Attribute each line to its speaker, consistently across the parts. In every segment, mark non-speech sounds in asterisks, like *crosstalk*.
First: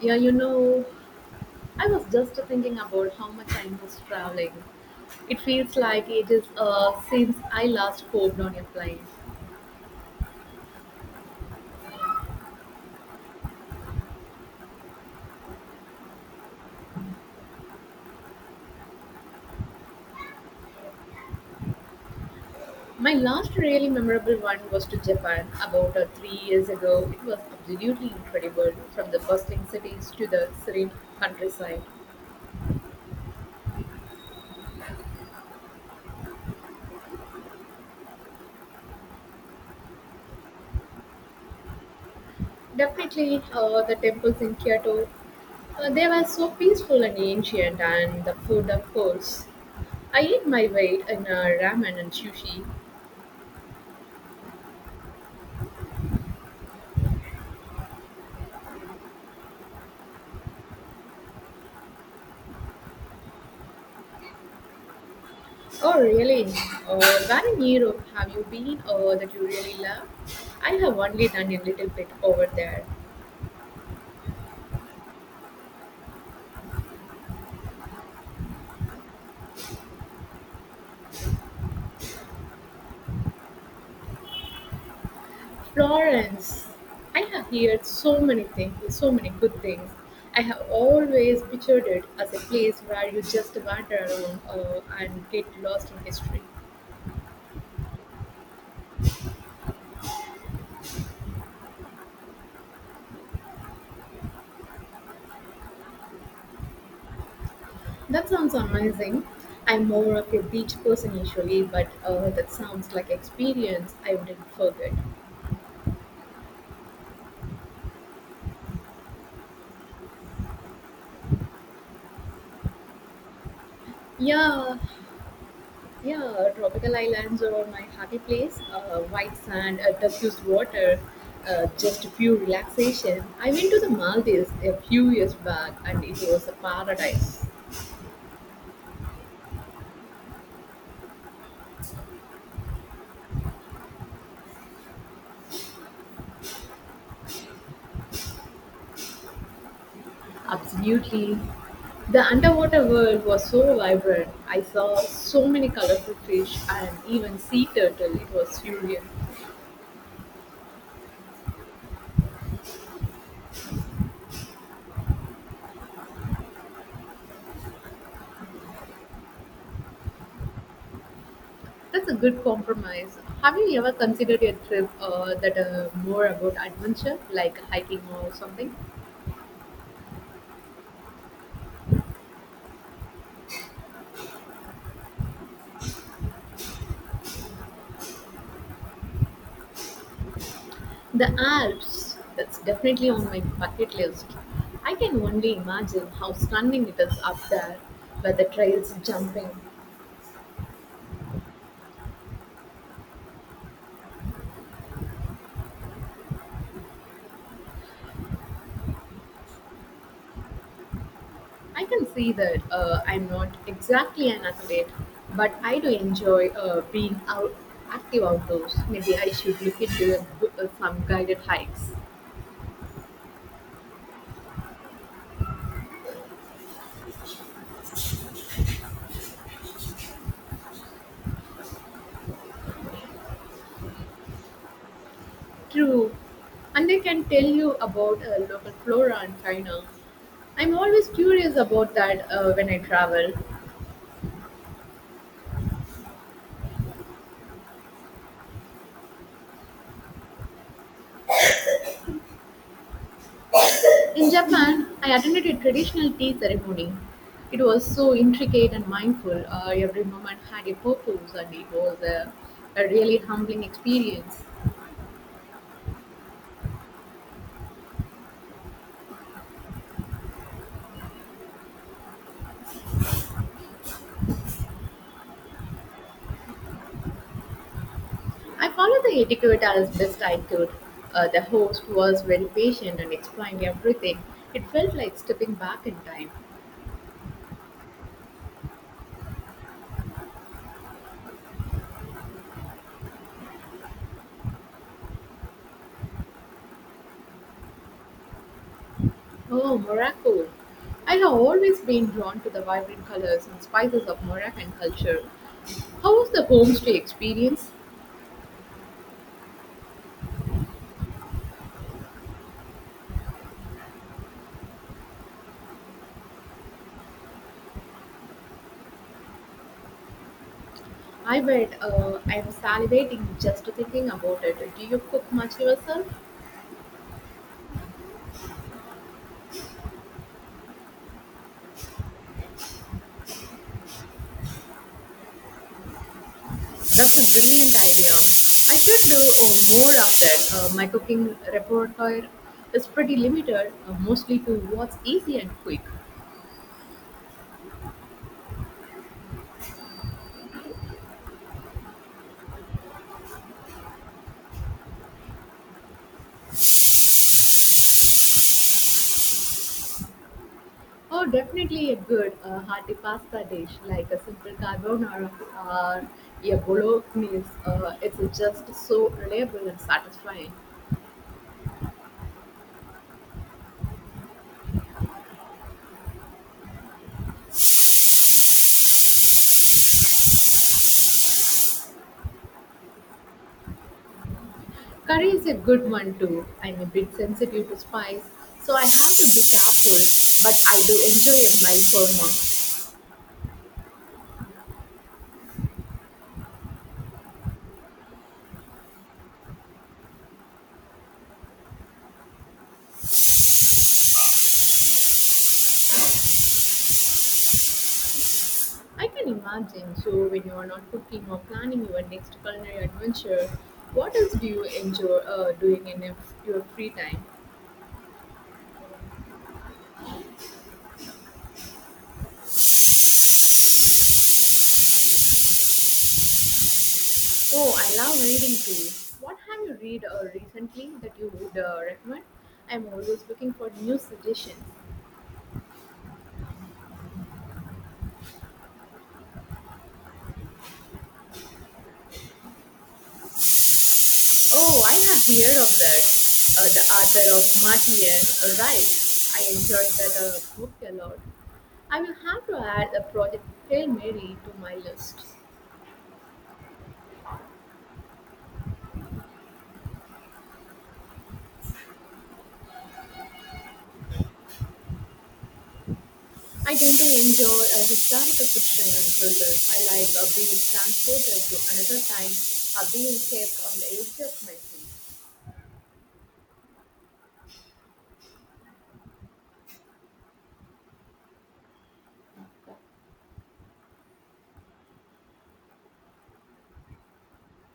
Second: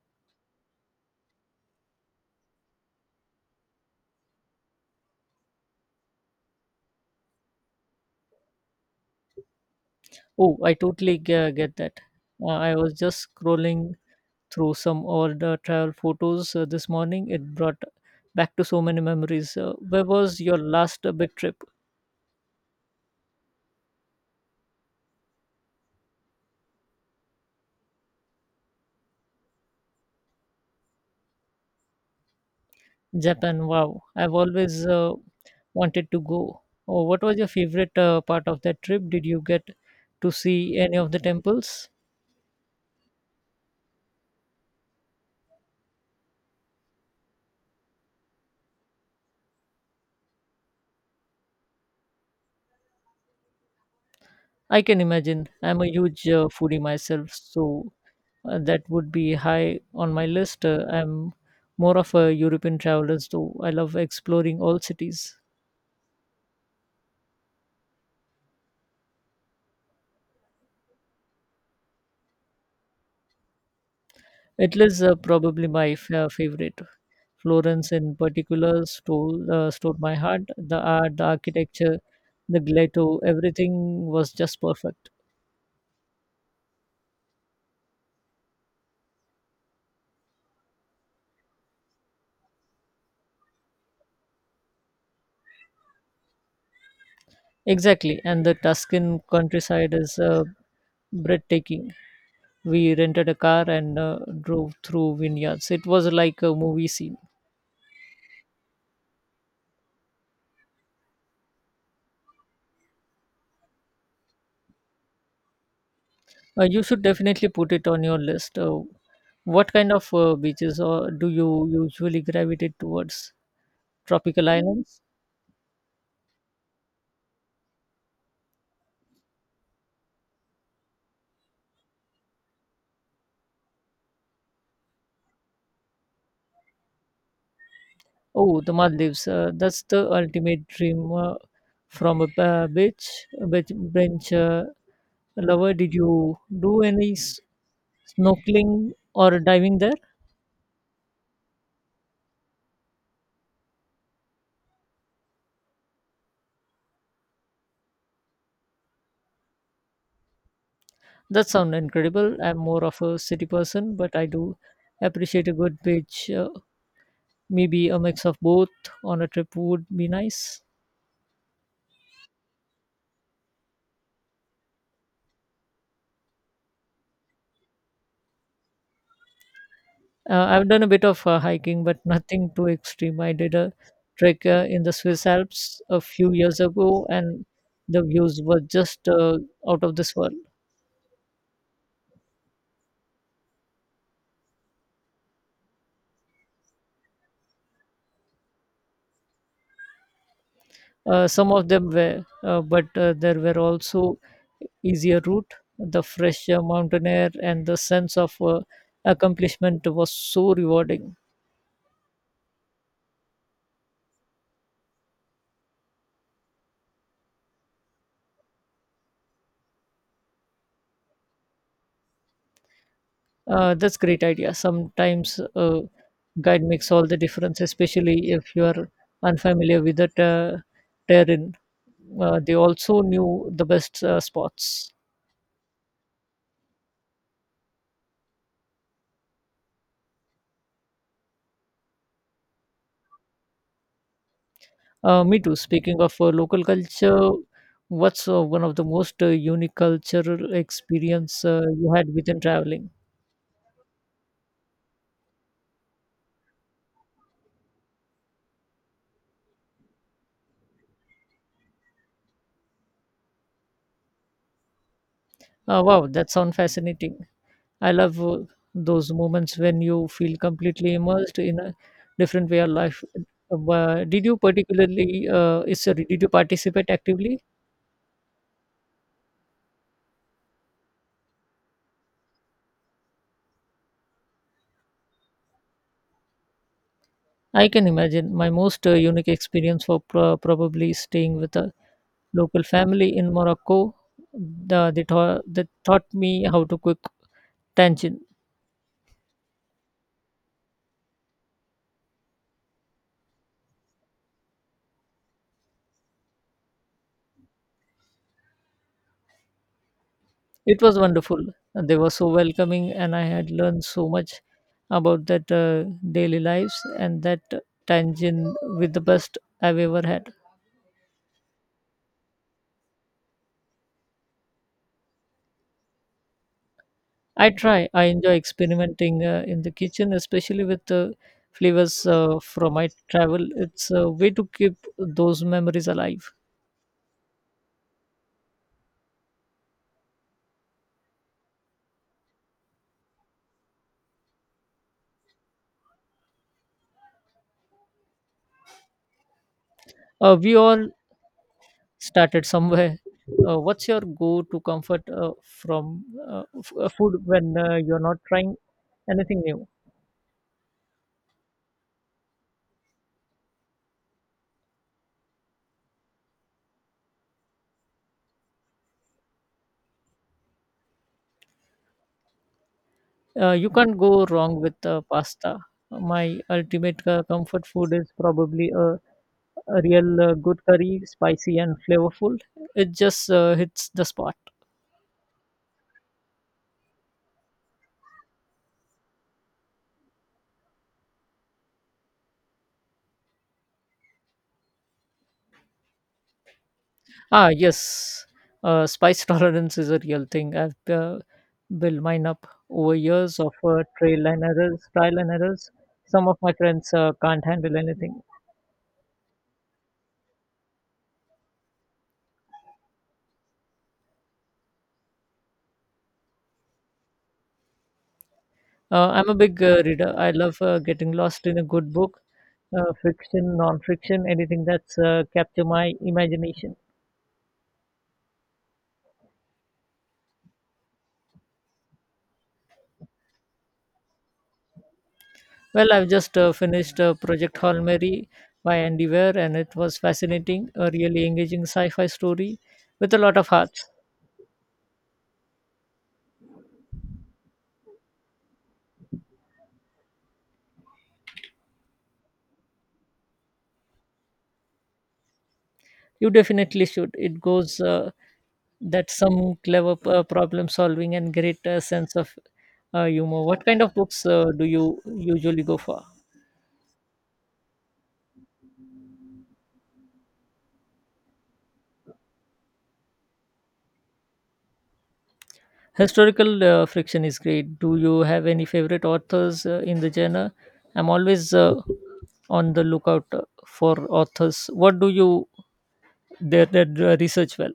Speaker 1: Yeah, you know, I was just thinking about how much I miss traveling. It feels like it is since I last hopped on a plane.
Speaker 2: Oh, I totally get that. I was just scrolling through some old travel photos this morning. It brought back to so many memories. Where was your last big trip?
Speaker 1: My last really memorable one was to Japan about 3 years ago. It was absolutely incredible, from the bustling cities to the serene countryside.
Speaker 2: Japan. Wow. I've always wanted to go. Oh, what was your favorite part of that trip? Did you get to see any of the temples?
Speaker 1: Definitely, the temples in Kyoto, they were so peaceful and ancient, and the food, of course. I ate my weight in ramen and sushi.
Speaker 2: I can imagine. I'm a huge foodie myself, so that would be high on my list. I'm more of a European traveler, so I love exploring all cities.
Speaker 1: Oh, really? Where in Europe have you been that you really love? I have only done a little bit over there.
Speaker 2: Italy's probably my favorite. Florence, in particular, stole my heart. The art, the architecture, the Giotto, everything was just perfect.
Speaker 1: Florence. I have heard so many things, so many good things. I have always pictured it as a place where you just wander around and get lost in history.
Speaker 2: Exactly, and the Tuscan countryside is breathtaking. We rented a car and drove through vineyards. It was like a movie scene.
Speaker 1: That sounds amazing. I'm more of a beach person usually, but that sounds like experience I wouldn't forget.
Speaker 2: You should definitely put it on your list. What kind of beaches or do you usually gravitate towards? Tropical
Speaker 1: Yeah,
Speaker 2: islands?
Speaker 1: Yeah, tropical islands are my happy place. White sand, turquoise water, just a few relaxation. I went to the Maldives a few years back and it was a paradise.
Speaker 2: Oh, the Maldives. That's the ultimate dream from a beach bench lover. Did you do any snorkeling or diving there?
Speaker 1: Absolutely. The underwater world was so vibrant. I saw so many colorful fish and even sea turtle. It was surreal.
Speaker 2: That sounds incredible. I'm more of a city person, but I do appreciate a good beach. Maybe a mix of both on a trip would be nice.
Speaker 1: That's a good compromise. Have you ever considered a trip that more about adventure, like hiking or something?
Speaker 2: I've done a bit of hiking, but *laughs* nothing too extreme. I did a trek in the Swiss Alps a few years ago, and the views were just out of this world.
Speaker 1: The Alps, that's definitely on my bucket list. I can only imagine how stunning it is up there, where the trails jumping.
Speaker 2: Some of them were, but there were also easier route. The fresh mountain air and the sense of accomplishment was so rewarding.
Speaker 1: I can see that. I'm not exactly an athlete, but I do enjoy being out active outdoors. Maybe I should look into some guided hikes.
Speaker 2: That's great idea. Sometimes guide makes all the difference, especially if you are unfamiliar with the terrain. They also knew the best spots.
Speaker 1: True, and I can tell you about local flora and fauna. I'm always curious about that when I travel.
Speaker 2: Me too. Speaking of local culture, what's one of the most unique cultural experience you had within traveling?
Speaker 1: In Japan, I attended a traditional tea ceremony. It was so intricate and mindful. Every moment had a purpose, and it was a really humbling experience.
Speaker 2: Wow, that sounds fascinating. I love those moments when you feel completely immersed in a different way of life. Did you particularly is sorry, did you participate actively?
Speaker 1: I followed the etiquette as best I could. The host was very patient and explained everything. It felt like stepping back in time.
Speaker 2: I can imagine my most unique experience was probably staying with a local family in Morocco. They taught me how to cook tangine.
Speaker 1: Oh, Morocco! I have always been drawn to the vibrant colors and spices of Moroccan culture. How was the homestay experience?
Speaker 2: It was wonderful. They were so welcoming, and I had learned so much about that daily lives and that tangine with the best I've ever had.
Speaker 1: I bet. I'm salivating just thinking about it. Do you cook much yourself?
Speaker 2: I try. I enjoy experimenting in the kitchen, especially with flavors from my travel. It's a way to keep those memories alive.
Speaker 1: That's a brilliant idea. I should do more of that. My cooking repertoire is pretty limited, mostly to what's easy and quick.
Speaker 2: We all started somewhere. What's your go-to comfort food when you're not trying anything new?
Speaker 1: Oh, definitely a good hearty pasta dish like a simple carbonara or a bolognese. It's just so reliable and satisfying.
Speaker 2: You can't go wrong with pasta. My ultimate comfort food is probably a real good curry, spicy and flavorful. It just hits the spot.
Speaker 1: Curry is a good one too. I'm a bit sensitive to spice, so I have to be careful, but I do enjoy a mild korma.
Speaker 2: Ah, yes. Spice *laughs* tolerance is a real thing. I've built mine up over years of trial and errors. Trial and errors. Some of my friends can't handle anything.
Speaker 1: I can imagine. So, when you are not cooking or planning your next culinary adventure, what else do you enjoy doing in your free time?
Speaker 2: I'm a big reader. I love getting lost in a good book, fiction, non-fiction, anything that's capture my imagination.
Speaker 1: Oh, I love reading too. What have you read recently that you would recommend? I'm always looking for new suggestions.
Speaker 2: Well, I've just finished Project Hail Mary by Andy Weir, and it was fascinating, a really engaging sci-fi story with a lot of heart.
Speaker 1: Oh, I have heard of that. The author of Martian, right? I enjoyed that book a lot. I will have to add a project Hail Mary to my list.
Speaker 2: You definitely should. It goes. That's some clever problem solving and great sense of humor. What kind of books do you usually go for?
Speaker 1: I tend to enjoy historical fiction and thrillers. I like being transported to another time, being kept on the edge of my seat.
Speaker 2: Historical friction is great. Do you have any favorite authors in the genre? I'm always on the lookout for authors. What do you their research well?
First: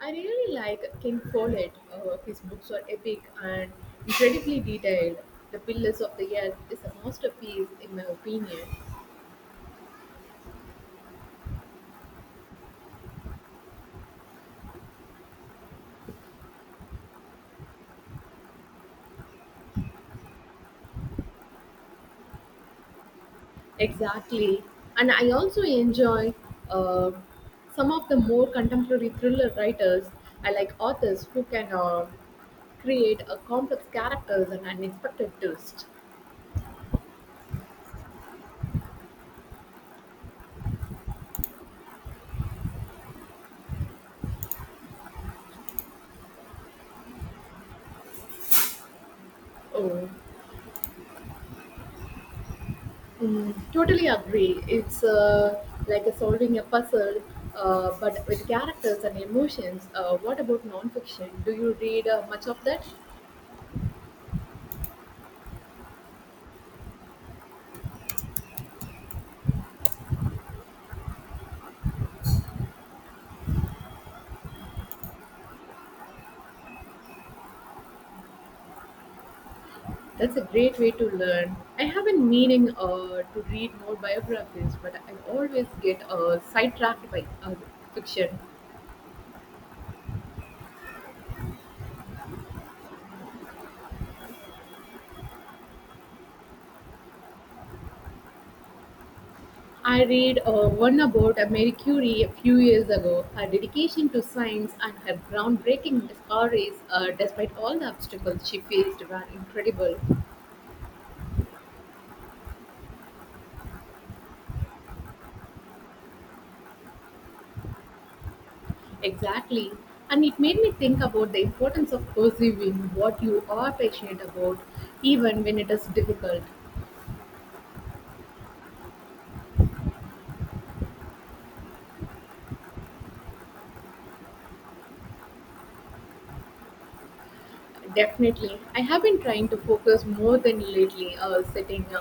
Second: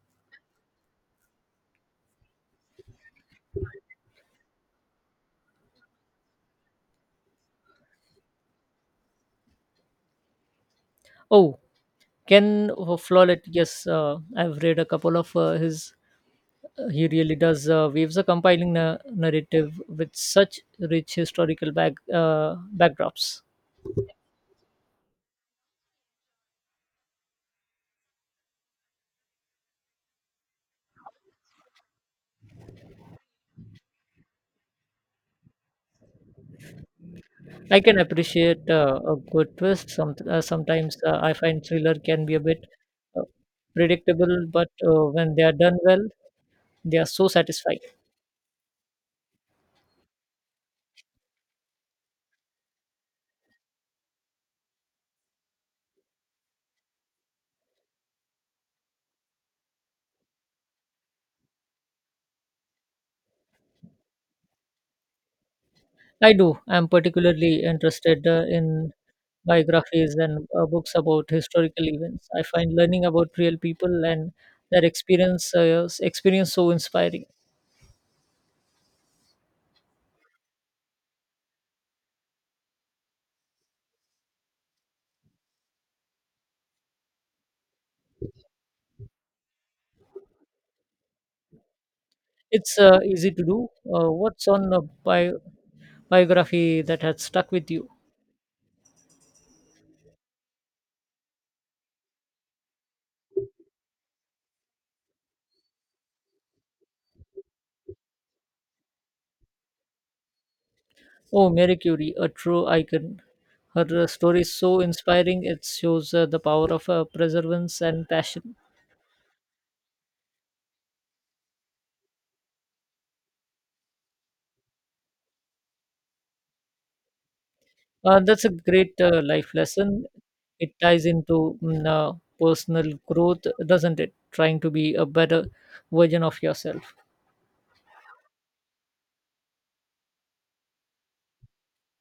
Speaker 1: I really like King Follett. His books are epic and incredibly detailed. The Pillars of the Earth is a masterpiece, in my opinion.
Speaker 2: Oh, Ken Follett. Yes, I've read a couple of his He really does waves a compiling narrative with such rich historical backdrops.
Speaker 1: Exactly. And I also enjoy uh, some of the more contemporary thriller writers. I like authors who can create a complex characters and unexpected twist.
Speaker 2: I can appreciate a good twist. Sometimes I find thriller can be a bit uh, predictable, but when they are done well, they are so satisfying.
Speaker 1: Oh, mm, totally agree. It's like a solving a puzzle, but with characters and emotions. What about nonfiction? Do you read much of that?
Speaker 2: I do. I'm particularly interested in biographies and books about historical events. I find learning about real people and their experience so inspiring.
Speaker 1: That's a great way to learn. I have been meaning to read more biographies, but I always get sidetracked by fiction.
Speaker 2: It's easy to do. What's on a biography that has stuck with you?
Speaker 1: I read one about Marie Curie a few years ago. Her dedication to science and her groundbreaking discoveries, despite all the obstacles she faced, were incredible.
Speaker 2: Oh, Mary Curie, a true icon. Her story is so inspiring. It shows the power of perseverance and passion.
Speaker 1: Exactly. And it made me think about the importance of pursuing what you are passionate about, even when it is difficult.
Speaker 2: That's a great life lesson. It ties into personal growth, doesn't it? Trying to be a better version of yourself.
Speaker 1: Definitely. I have been trying to focus more than lately, setting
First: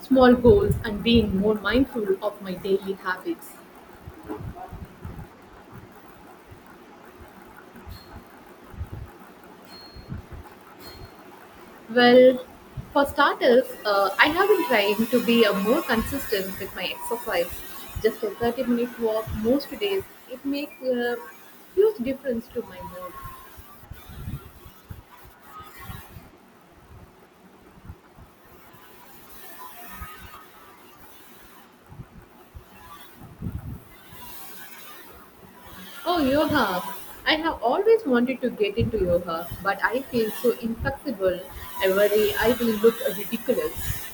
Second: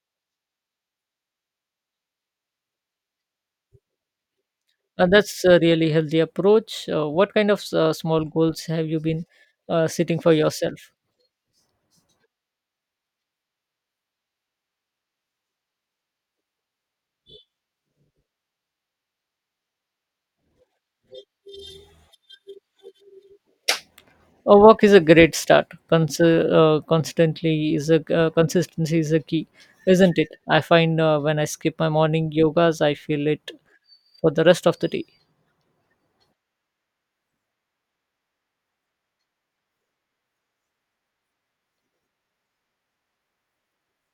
Speaker 1: small goals and being more mindful of my daily habits.
Speaker 2: That's a really healthy approach. What kind of small goals have you been setting for yourself?
Speaker 1: Well, for starters, I have been trying to be more consistent with my exercise. Just a 30-minute minute walk most days, it makes a huge difference to my mood.
Speaker 2: A walk is a great start. Cons- constantly is a Consistency is a key, isn't it? I find when I skip my morning yogas, I feel it for the rest of the day.
Speaker 1: Oh, yoga. I have always wanted to get into yoga, but I feel so inflexible. I worry I will look ridiculous.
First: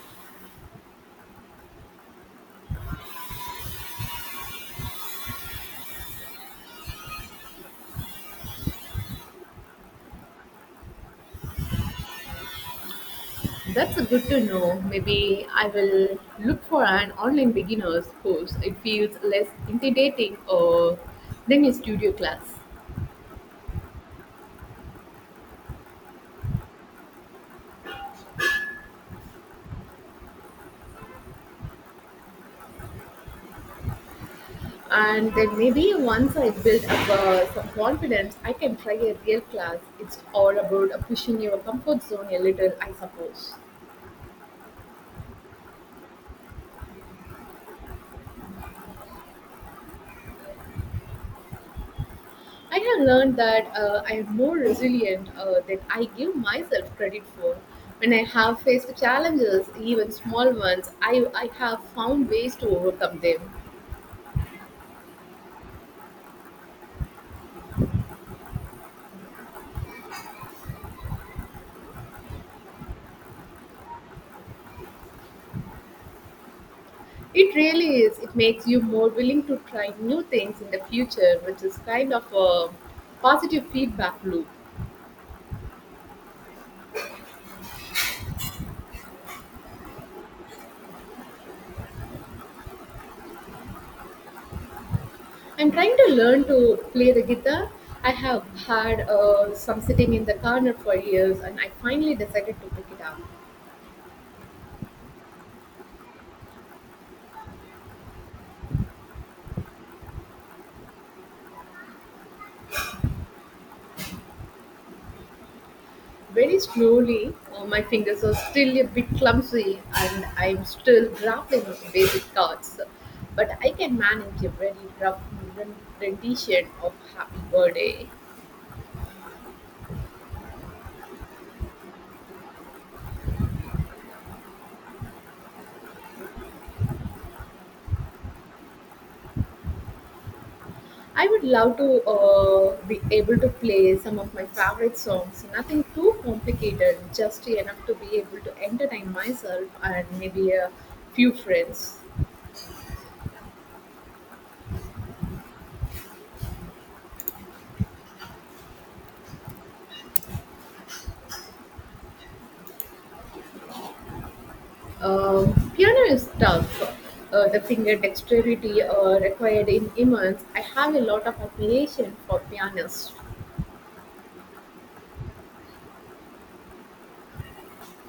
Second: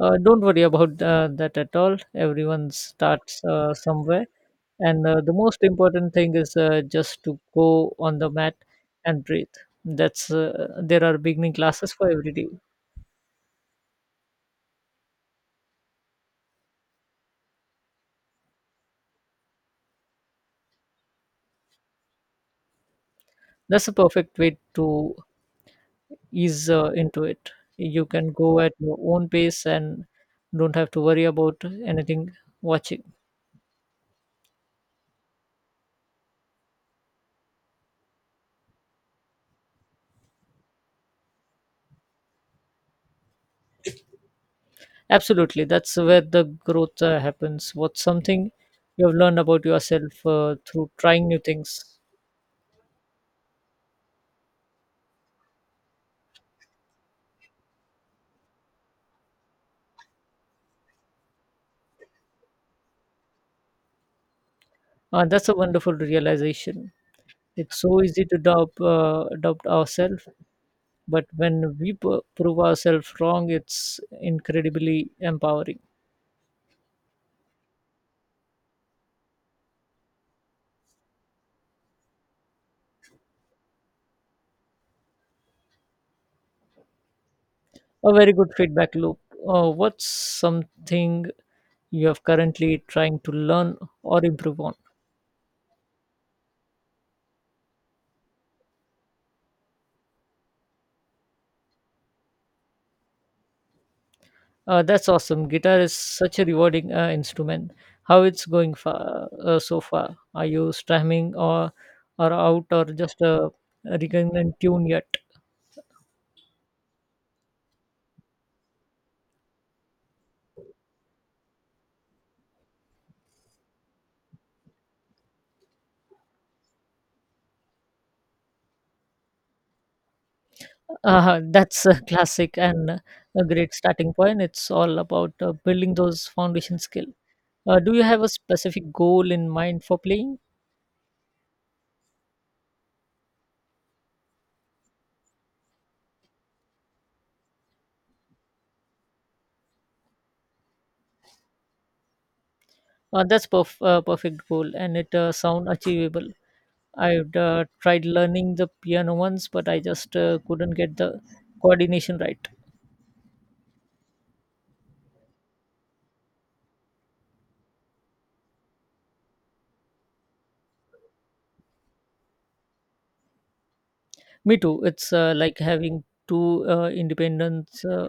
Speaker 2: Don't worry about that at all. Everyone starts somewhere, and the most important thing is just to go on the mat and breathe. That's there are beginning classes for every day.
Speaker 1: That's a good to know. Maybe I will look for an online beginner's course. It feels less intimidating than a studio class.
Speaker 2: That's a perfect way to ease into it. You can go at your own pace and don't have to worry about anything watching.
Speaker 1: And then maybe once I build up some confidence, I can try a real class. It's all about pushing your comfort zone a little, I suppose.
Speaker 2: Absolutely, that's where the growth happens. What's something you have learned about yourself through trying new things?
Speaker 1: I have learned that I am more resilient than I give myself credit for. When I have faced challenges, even small ones, I have found ways to overcome them.
Speaker 2: That's a wonderful realization. It's so easy to doubt ourselves, but when we prove ourselves wrong, it's incredibly empowering.
Speaker 1: It really is. It makes you more willing to try new things in the future, which is kind of a positive feedback loop.
Speaker 2: A very good feedback loop. What's something you have currently trying to learn or improve on?
Speaker 1: I'm trying to learn to play the guitar. I have had some sitting in the corner for years, and I finally decided to pick it up.
Speaker 2: That's awesome. Guitar is such a rewarding instrument. How it's going so far? Are you strumming or out or just a recurrent tune yet?
Speaker 1: Very slowly, my fingers are still a bit clumsy, and I'm still grappling with basic chords. But I can manage a very rough rendition of Happy Birthday.
Speaker 2: *laughs* That's a classic and a great starting point. It's all about building those foundation skill. Do you have a specific goal in mind for playing?
Speaker 1: I would love to be able to play some of my favorite songs, nothing too complicated, just enough to be able to entertain myself and maybe a few friends.
Speaker 2: That's perfect goal and it sound achievable. I've tried learning the piano once, but I just couldn't get the coordination right.
Speaker 1: Piano is tough. The finger dexterity required in immense. I have a lot of admiration for pianists.
Speaker 2: Me too. It's like having two independent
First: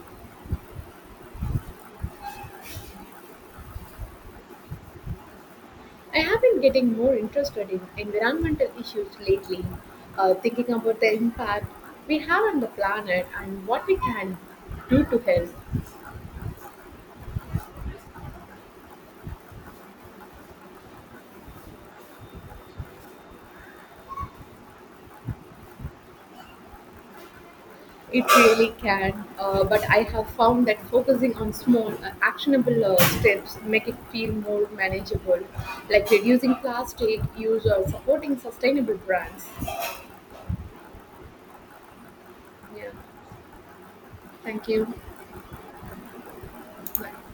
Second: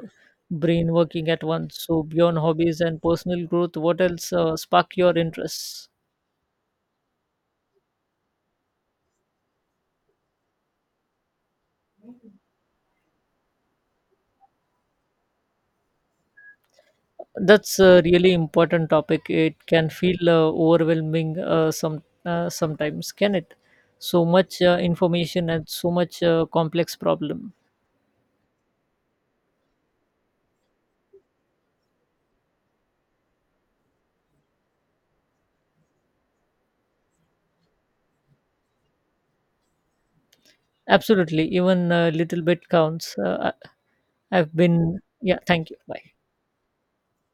Speaker 2: brain working at once. So beyond hobbies and personal growth, what else spark your interests?
Speaker 1: I have been getting more interested in environmental issues lately, thinking about the impact we have on the planet and what we can do to help.
Speaker 2: That's a really important topic. It can feel overwhelming sometimes, can it? So much information and so much complex problem.
Speaker 1: It really can, but I have found that focusing on small, actionable steps make it feel more manageable, like reducing plastic use or supporting sustainable brands.
Speaker 2: Absolutely, even a little bit
Speaker 1: Yeah,
Speaker 2: counts. I've
Speaker 1: thank you.
Speaker 2: been yeah, thank you. Bye.
Speaker 1: Bye.